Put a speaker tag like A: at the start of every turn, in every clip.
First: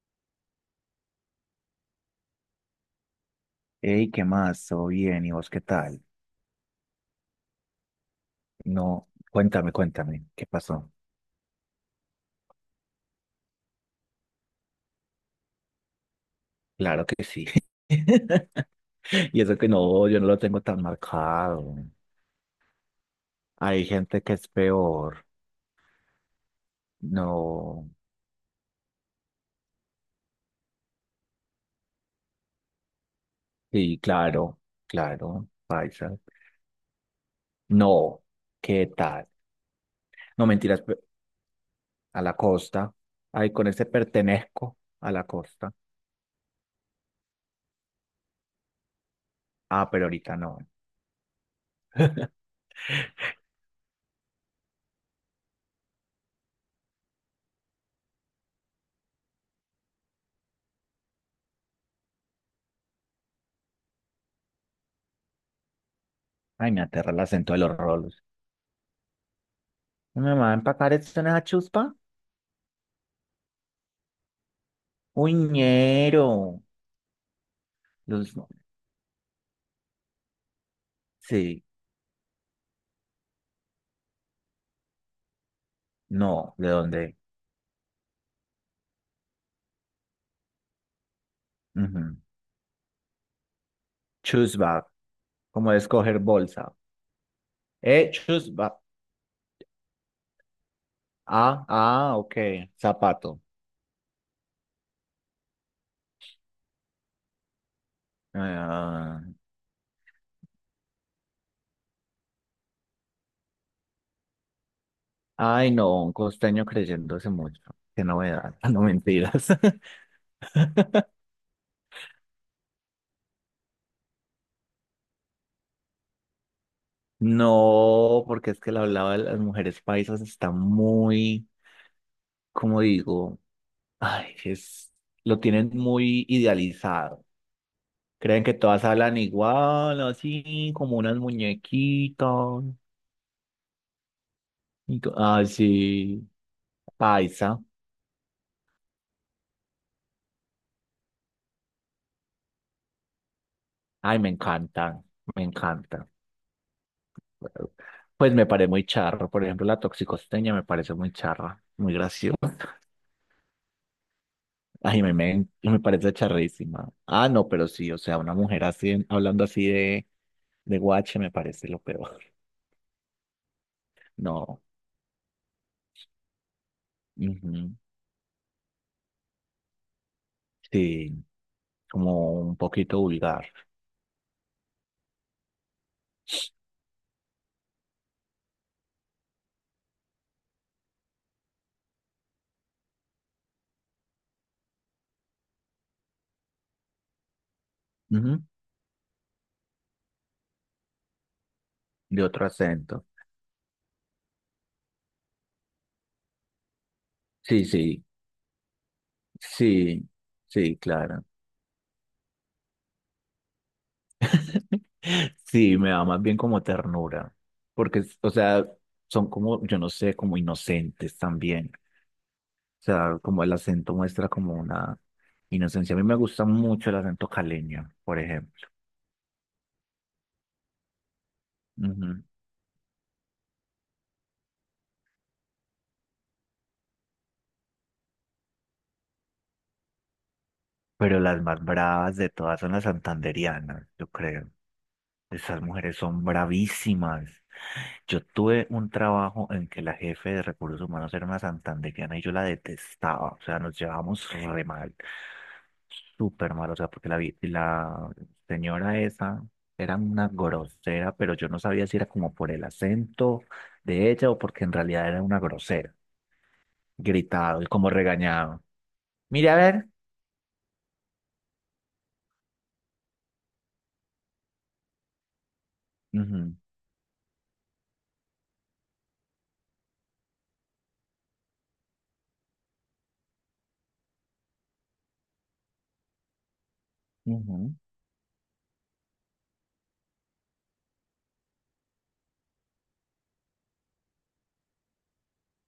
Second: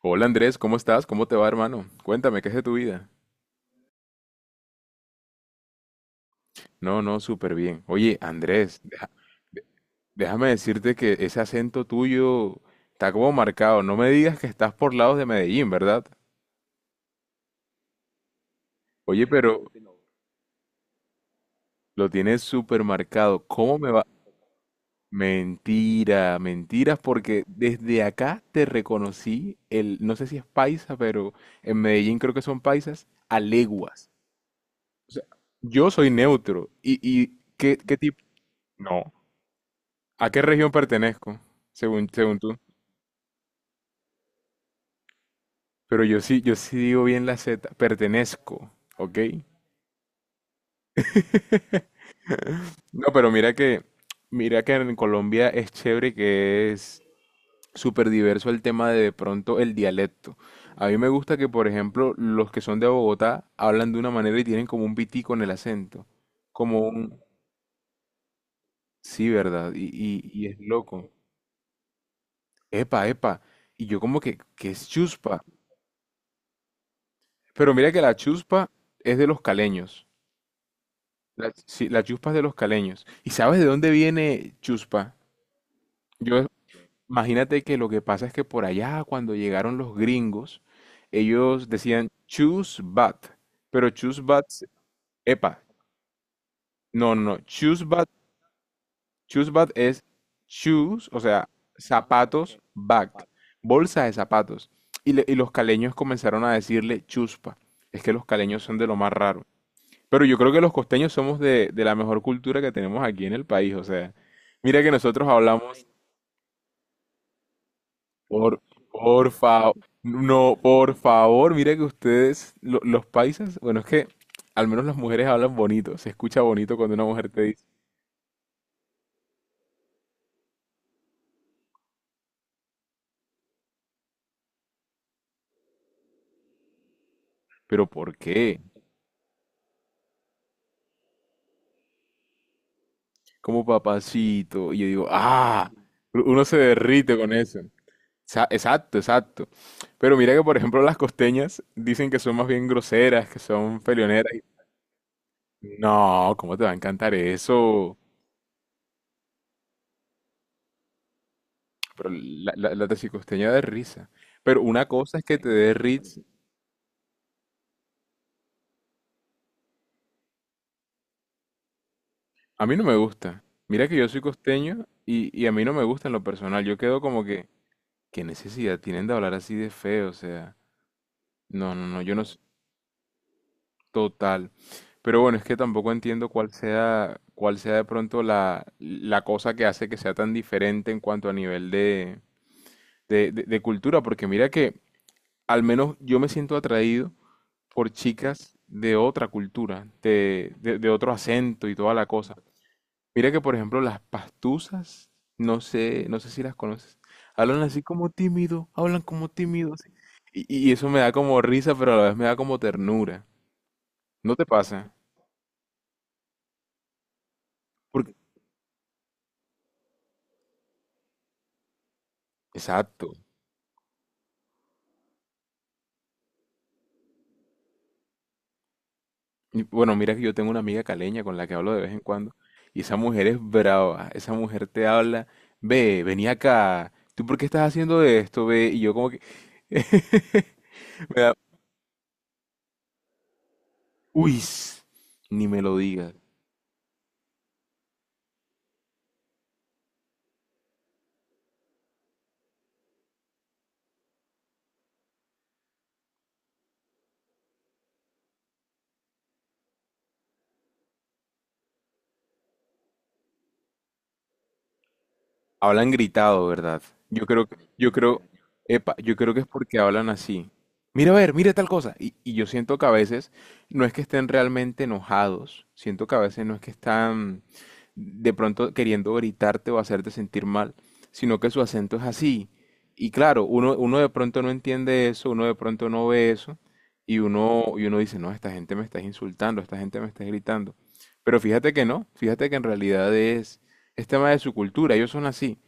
A: Hola Andrés, ¿cómo estás? ¿Cómo te va, hermano? Cuéntame, ¿qué es de tu vida?
B: Hey, ¿qué más? ¿Todo bien? ¿Y vos qué tal?
A: No, no, súper bien. Oye, Andrés,
B: No,
A: de-
B: cuéntame, ¿qué
A: déjame
B: pasó?
A: decirte que ese acento tuyo está como marcado. No me digas que estás por lados de Medellín, ¿verdad?
B: Claro que sí.
A: Oye,
B: Y eso
A: pero
B: que no, yo no lo tengo tan marcado.
A: lo tienes súper marcado. ¿Cómo
B: Hay
A: me va?
B: gente que es peor.
A: Mentira, mentiras, porque
B: No,
A: desde acá te reconocí el, no sé si es paisa, pero en Medellín creo que son paisas, a
B: sí,
A: leguas.
B: claro,
A: O sea,
B: claro,
A: yo soy
B: paisa.
A: neutro. ¿Y, y qué tipo?
B: No, ¿qué
A: No.
B: tal?
A: ¿A qué
B: No,
A: región
B: mentiras,
A: pertenezco? Según,
B: a la
A: según tú.
B: costa. Ay, con ese pertenezco a la costa.
A: Pero yo sí, yo sí digo bien la Z. Pertenezco, ¿ok?
B: Ah, pero ahorita no.
A: No, pero mira que en Colombia es chévere que es súper diverso el tema de pronto el dialecto. A mí me gusta que, por ejemplo, los que son de Bogotá hablan de una manera y tienen como un pitico en el acento.
B: Ay,
A: Como
B: me aterra
A: un...
B: el acento de los rolos.
A: Sí, ¿verdad? Y,
B: Mi
A: y, y
B: mamá,
A: es
B: empacar
A: loco.
B: esto en esa chuspa.
A: Epa, epa. Y yo como que, ¿qué es chuspa?
B: Uñero.
A: Pero mira que la
B: Los,
A: chuspa es de los caleños. Las,
B: sí,
A: sí, las chuspas de los caleños. ¿Y sabes de dónde viene chuspa? Yo,
B: no, ¿de dónde?
A: imagínate que lo que pasa es que por allá, cuando llegaron los gringos, ellos decían
B: Ujú.
A: chusbat, pero chusbat,
B: Choose bag,
A: epa,
B: como de escoger bolsa.
A: no, chusbat,
B: Choose bag.
A: chusbat es shoes, o sea,
B: Ah, ah, ok,
A: zapatos, bat,
B: zapato.
A: bolsa de zapatos. Y los caleños comenzaron a decirle chuspa. Es que los caleños son de lo más
B: Ah,
A: raro. Pero yo creo que los costeños somos de la mejor cultura que tenemos aquí en el país. O sea, mira que nosotros
B: ay,
A: hablamos,
B: no, un costeño creyéndose mucho. Qué novedad,
A: por,
B: no
A: por
B: mentiras.
A: favor, no, por favor, mira que ustedes, los paisas, bueno, es que al menos las mujeres hablan bonito, se escucha bonito cuando una mujer te dice,
B: No, porque es que la hablaba de las mujeres paisas está muy, como digo, ay, es, lo tienen muy idealizado.
A: pero ¿por
B: Creen que
A: qué?
B: todas hablan igual, así como unas muñequitas.
A: Como papacito. Y yo digo,
B: Ay,
A: ah,
B: sí,
A: uno se derrite con eso.
B: paisa.
A: Exacto, exacto. Pero mira que, por ejemplo, las costeñas dicen que son más bien groseras, que son
B: Ay, me
A: peleoneras.
B: encanta me encanta
A: No, ¿cómo te va a encantar eso?
B: Pues me parece muy charro. Por ejemplo, la toxicosteña me parece muy charra, muy
A: Pero la, la,
B: graciosa.
A: la taxicosteña da risa. Pero una
B: Ay, me,
A: cosa es que
B: me,
A: te dé
B: me parece
A: risa.
B: charrísima. Ah, no, pero sí, o sea, una mujer así, hablando así de guache me parece lo peor.
A: A mí no me gusta. Mira que yo soy
B: No,
A: costeño y a mí no me gusta en lo personal. Yo quedo como que,
B: ujú,
A: ¿qué necesidad tienen de hablar así de feo? O sea,
B: sí,
A: no, yo no
B: como
A: soy
B: un poquito vulgar,
A: total. Pero bueno, es que tampoco entiendo cuál sea de pronto la cosa que hace que sea tan diferente en cuanto a nivel de cultura. Porque mira que al menos yo me siento atraído por
B: ujú,
A: chicas de otra cultura, de otro acento y toda la
B: de
A: cosa.
B: otro acento.
A: Mira que, por ejemplo, las pastusas, no sé, no sé si las conoces, hablan
B: Sí,
A: así
B: sí,
A: como tímido, hablan como tímido, así.
B: sí,
A: Y
B: sí,
A: eso me da
B: claro.
A: como risa, pero a la vez me da como ternura. ¿No te pasa?
B: Sí, me da más bien como ternura, porque,
A: Porque,
B: o sea, son como, yo no sé, como inocentes también. O
A: exacto.
B: sea, como el acento muestra como una inocencia. A mí me gusta mucho el acento caleño, por ejemplo.
A: Y, bueno, mira que yo tengo una amiga caleña con la que hablo de vez en
B: Ujú.
A: cuando, y esa mujer es brava, esa mujer te habla, ve, vení acá, ¿tú por qué estás haciendo esto, ve? Y yo como que...
B: Pero
A: Me da,
B: las más bravas de todas son las santandereanas, yo
A: uy,
B: creo.
A: ni
B: Esas
A: me lo
B: mujeres
A: digas.
B: son bravísimas. Yo tuve un trabajo en que la jefe de recursos humanos era una santandereana y yo la detestaba. O sea, nos llevábamos re mal. Súper mal. O sea, porque la señora esa era una grosera, pero yo no sabía si era como por el acento de ella o porque en realidad era una
A: Hablan
B: grosera.
A: gritado, ¿verdad? Yo creo, que-
B: Gritado y como
A: yo creo,
B: regañado.
A: epa, yo creo que es
B: Mire, a
A: porque
B: ver.
A: hablan así. Mira, a ver, mira tal cosa. Y yo siento que a veces no es que estén realmente enojados, siento que a veces no
B: Ujú,
A: es que están de pronto queriendo gritarte o hacerte sentir mal, sino que su acento es así. Y claro, uno de pronto no entiende eso, uno de pronto no ve eso,
B: ujú,
A: y uno dice, no, esta gente me está insultando, esta gente me está gritando. Pero fíjate que no, fíjate que en realidad es tema de su cultura, ellos son así.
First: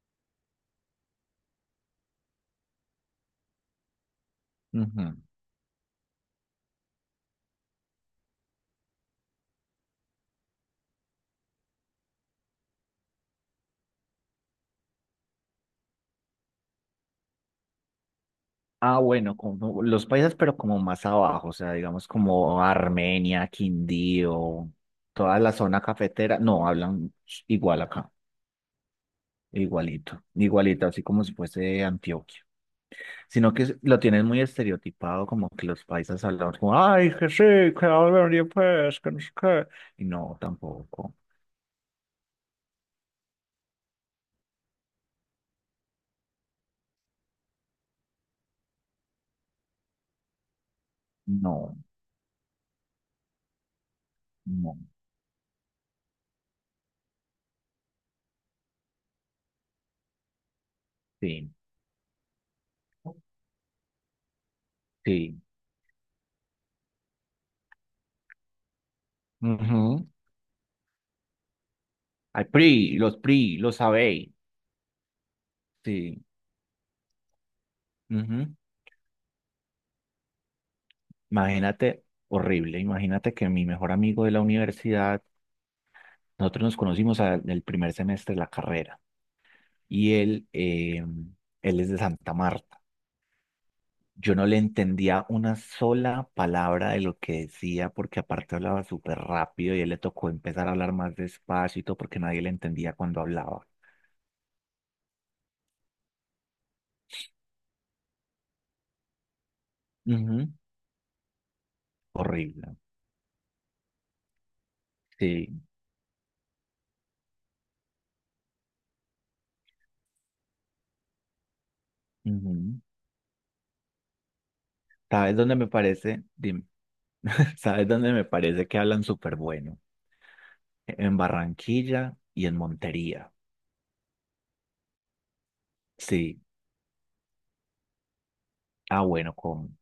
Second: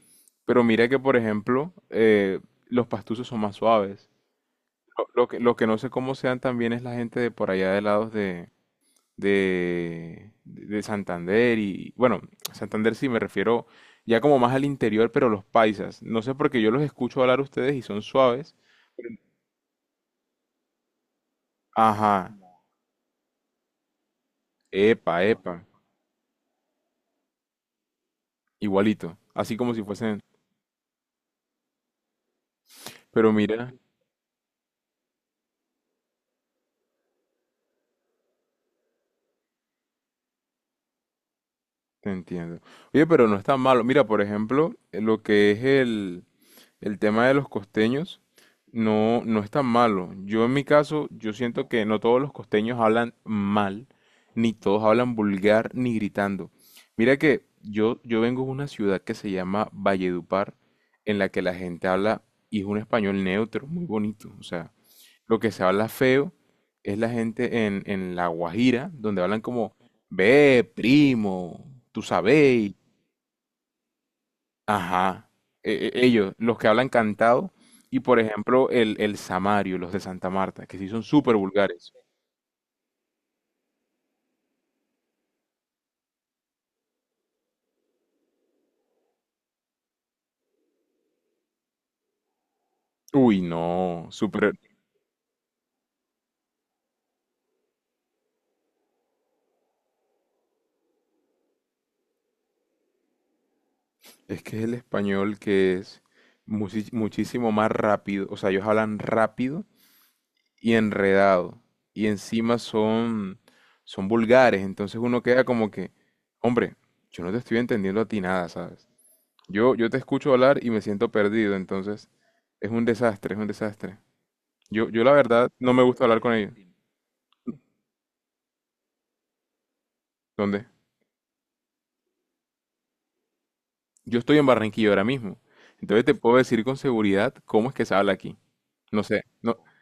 A: Pero mira que, por ejemplo, los pastusos son más suaves.
B: ujú.
A: Lo que no sé cómo sean también es la gente de por allá de lados de Santander y, bueno, Santander sí me refiero ya como más al interior, pero los paisas. No sé porque yo los escucho hablar a ustedes y son suaves.
B: Ah,
A: Pero-
B: bueno, como los países, pero como más abajo, o sea, digamos
A: Ajá,
B: como Armenia, Quindío,
A: epa,
B: toda la
A: epa,
B: zona cafetera, no, hablan igual acá,
A: igualito, así como si fuesen.
B: igualito, igualito, así como si fuese Antioquia,
A: Pero
B: sino
A: mira,
B: que lo tienen muy estereotipado, como que los paisas hablan como, ay, que sí, que hablan y pues, que no sé qué". Y no, tampoco,
A: te entiendo. Oye, pero no es tan malo. Mira, por ejemplo, lo que es el tema de los costeños no, no es tan malo. Yo en mi caso, yo siento
B: no,
A: que no todos los costeños hablan mal, ni
B: no,
A: todos hablan vulgar, ni gritando. Mira que yo vengo de una ciudad que se llama Valledupar, en la que
B: sí,
A: la gente habla y es un español neutro, muy bonito. O sea, lo
B: sí,
A: que se habla feo es la gente en La Guajira, donde hablan como,
B: ujú.
A: ve, primo, tú
B: Ay,
A: sabes,
B: PRI, los PRI, los sabéis,
A: ajá,
B: sí,
A: ellos, los que hablan cantado, y por ejemplo el samario, los de Santa Marta, que sí son súper vulgares.
B: imagínate, horrible, imagínate que mi mejor amigo de la universidad, nosotros nos conocimos en el primer semestre de la carrera y él, él es de Santa Marta.
A: Uy, no,
B: Yo no
A: súper...
B: le entendía una sola palabra de lo que decía porque aparte hablaba súper rápido y él le tocó empezar a hablar más despacio y todo porque nadie le entendía cuando hablaba.
A: Es que es el español que es muchísimo más rápido, o sea, ellos hablan rápido
B: Ujú,
A: y enredado, y encima
B: horrible,
A: son, son vulgares, entonces uno queda
B: sí.
A: como que, hombre, yo no te estoy entendiendo a ti nada, ¿sabes? Yo te escucho hablar y me siento perdido, entonces es
B: Ujú.
A: un desastre, es un desastre. Yo la
B: ¿Sabes
A: verdad
B: dónde me
A: no me gusta hablar
B: parece?
A: con ellos.
B: Dime, ¿sabes dónde me parece que hablan súper bueno?
A: ¿Dónde?
B: En Barranquilla y en Montería.
A: Yo estoy en Barranquilla ahora mismo. Entonces te puedo
B: Sí,
A: decir con seguridad cómo es que se habla aquí.
B: ah,
A: No sé,
B: bueno,
A: no,
B: con,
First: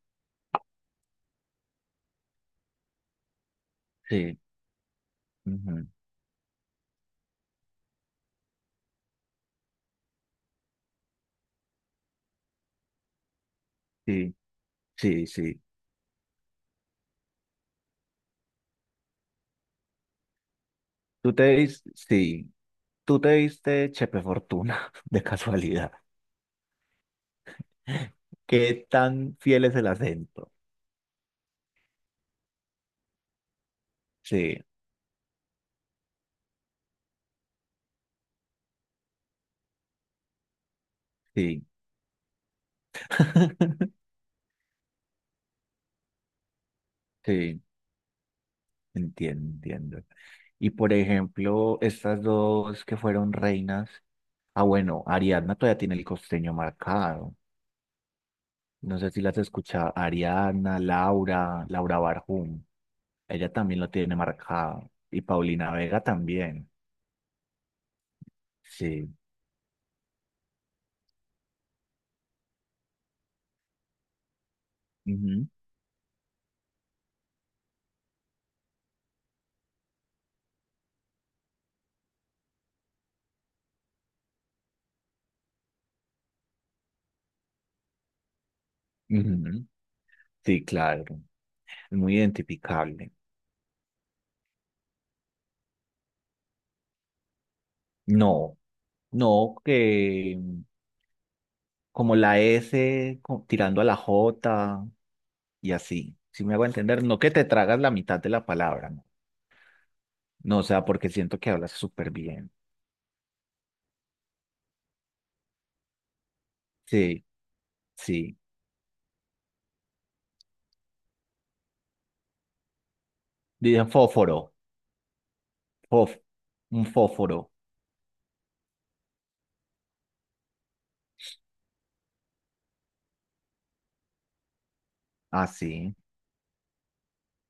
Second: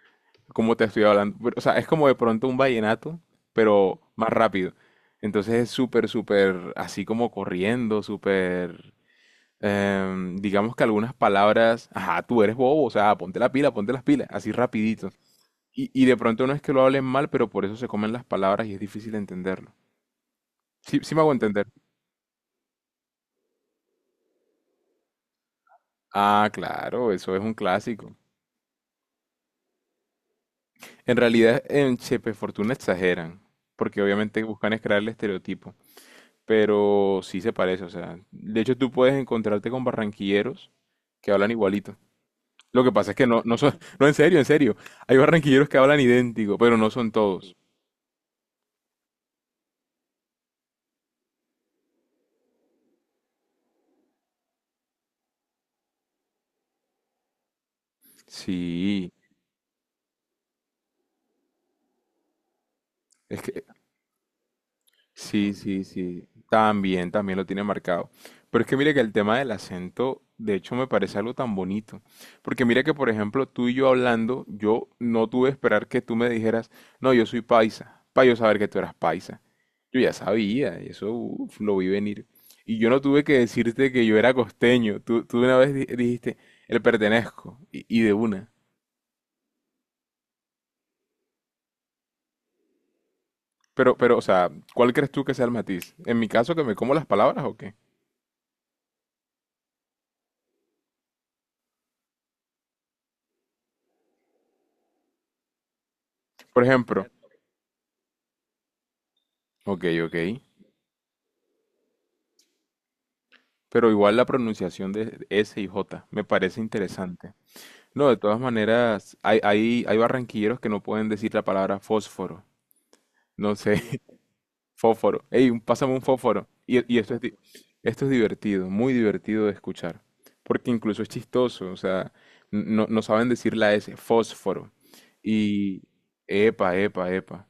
A: cómo te estoy hablando, pero, o sea, es como de pronto un vallenato, pero más
B: sí,
A: rápido. Entonces es
B: ujú,
A: súper, súper así como corriendo, súper... digamos que algunas palabras, ajá, tú eres bobo, o sea, ponte la pila, ponte las pilas,
B: Sí,
A: así rapidito.
B: sí.
A: Y de pronto no es que lo hablen mal, pero por eso se comen las palabras y es difícil entenderlo. Sí, sí me hago
B: Tú te
A: entender.
B: diste, sí, tú te diste Chepe Fortuna, de casualidad.
A: Ah, claro, eso es un clásico.
B: ¿Qué tan fiel es el acento?
A: En realidad, en Chepe Fortuna exageran, porque obviamente
B: Sí,
A: buscan es crear el estereotipo, pero sí se parece, o sea, de hecho tú puedes encontrarte con barranquilleros que hablan
B: sí,
A: igualito. Lo que pasa es que no, no son, no, en serio, hay barranquilleros que hablan idéntico, pero no son todos.
B: sí, entiendo. Y por ejemplo, estas dos que fueron reinas, ah, bueno, Ariadna todavía tiene el costeño marcado. No sé
A: Sí,
B: si las escucha Ariadna, Laura Barjum,
A: es
B: ella
A: que
B: también lo tiene marcado. Y
A: sí,
B: Paulina
A: sí,
B: Vega
A: sí.
B: también.
A: También, también lo tiene marcado. Pero es que mire que
B: Sí.
A: el tema del acento, de hecho, me parece algo tan bonito. Porque mira que, por ejemplo, tú y yo hablando, yo no
B: Ujú,
A: tuve que esperar que tú me dijeras, no, yo soy paisa, para yo saber que tú eras paisa. Yo ya sabía, y eso uf, lo vi venir. Y yo no tuve que decirte que yo era costeño. Tú, dijiste, el pertenezco, y de una.
B: ujú, sí, claro. Es muy identificable.
A: Pero, o sea, ¿cuál crees tú que sea el matiz? ¿En mi caso que me como las palabras o qué?
B: No, no, que como la tirando a la J y así. Si me
A: Por
B: hago entender,
A: ejemplo,
B: no que te tragas la mitad de la palabra, no,
A: ok, ok.
B: no, o sea, porque siento que hablas súper bien.
A: Pero igual la pronunciación de S y J me parece
B: Sí,
A: interesante. No, de
B: sí.
A: todas maneras, hay barranquilleros que no pueden decir la palabra fósforo. No
B: Dicen
A: sé,
B: fósforo,
A: fósforo. Ey, pásame un
B: fof-
A: fósforo.
B: un
A: Y esto es,
B: fósforo,
A: esto es divertido, muy divertido de escuchar. Porque incluso es chistoso, o sea, no saben decir la S, fósforo. Y
B: así.
A: epa, epa, epa.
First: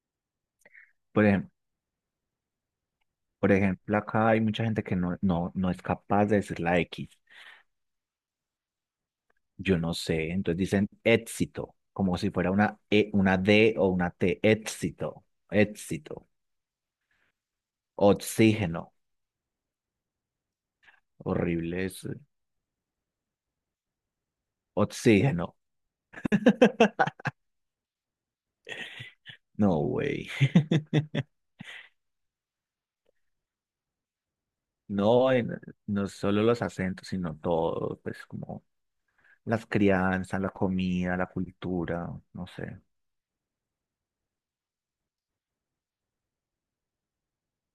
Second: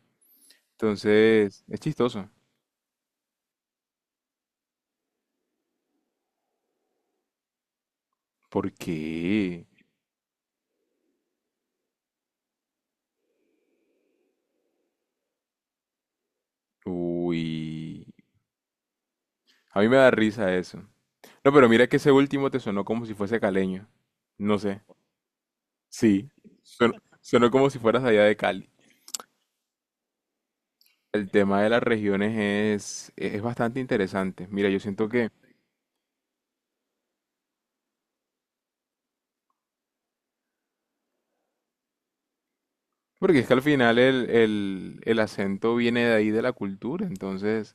B: Por ejemplo,
A: Entonces, es chistoso.
B: por ejemplo, acá hay mucha gente que no es capaz de decir la X.
A: ¿Por qué?
B: Yo no sé, entonces dicen éxito, como si fuera una E, una D o una T, éxito,
A: Uy.
B: oxígeno,
A: A mí me da risa eso. No, pero
B: horrible
A: mira que
B: eso,
A: ese último te sonó como si fuese caleño. No sé.
B: oxígeno,
A: Sí. Sonó, como si fueras allá de Cali.
B: no, güey,
A: El tema de las regiones es bastante interesante. Mira, yo siento que...
B: no, no solo los acentos, sino todo, pues como las crianzas, la comida, la cultura, no sé,
A: Porque es que al final el acento viene de ahí de la cultura. Entonces,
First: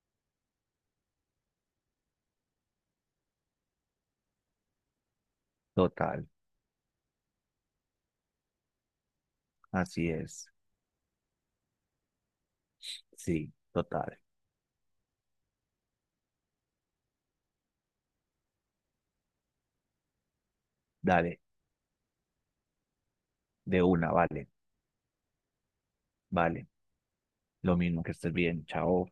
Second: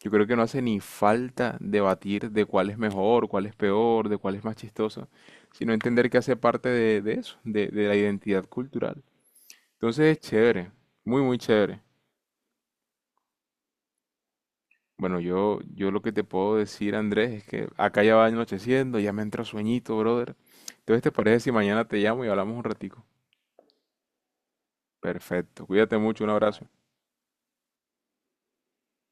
A: yo creo que no hace ni falta debatir de cuál es mejor, cuál es peor, de cuál es más chistoso. Sino entender que
B: total,
A: hace parte de eso, de la identidad cultural. Entonces
B: así
A: es
B: es,
A: chévere. Muy, muy chévere.
B: sí, total,
A: Bueno, yo lo que te puedo decir, Andrés, es que acá ya va anocheciendo, ya me entra sueñito, brother. Entonces, ¿te parece
B: dale,
A: si mañana te llamo y hablamos un ratico?
B: de una, vale,
A: Perfecto, cuídate mucho, un abrazo.
B: vale, lo mismo que estés bien, chao.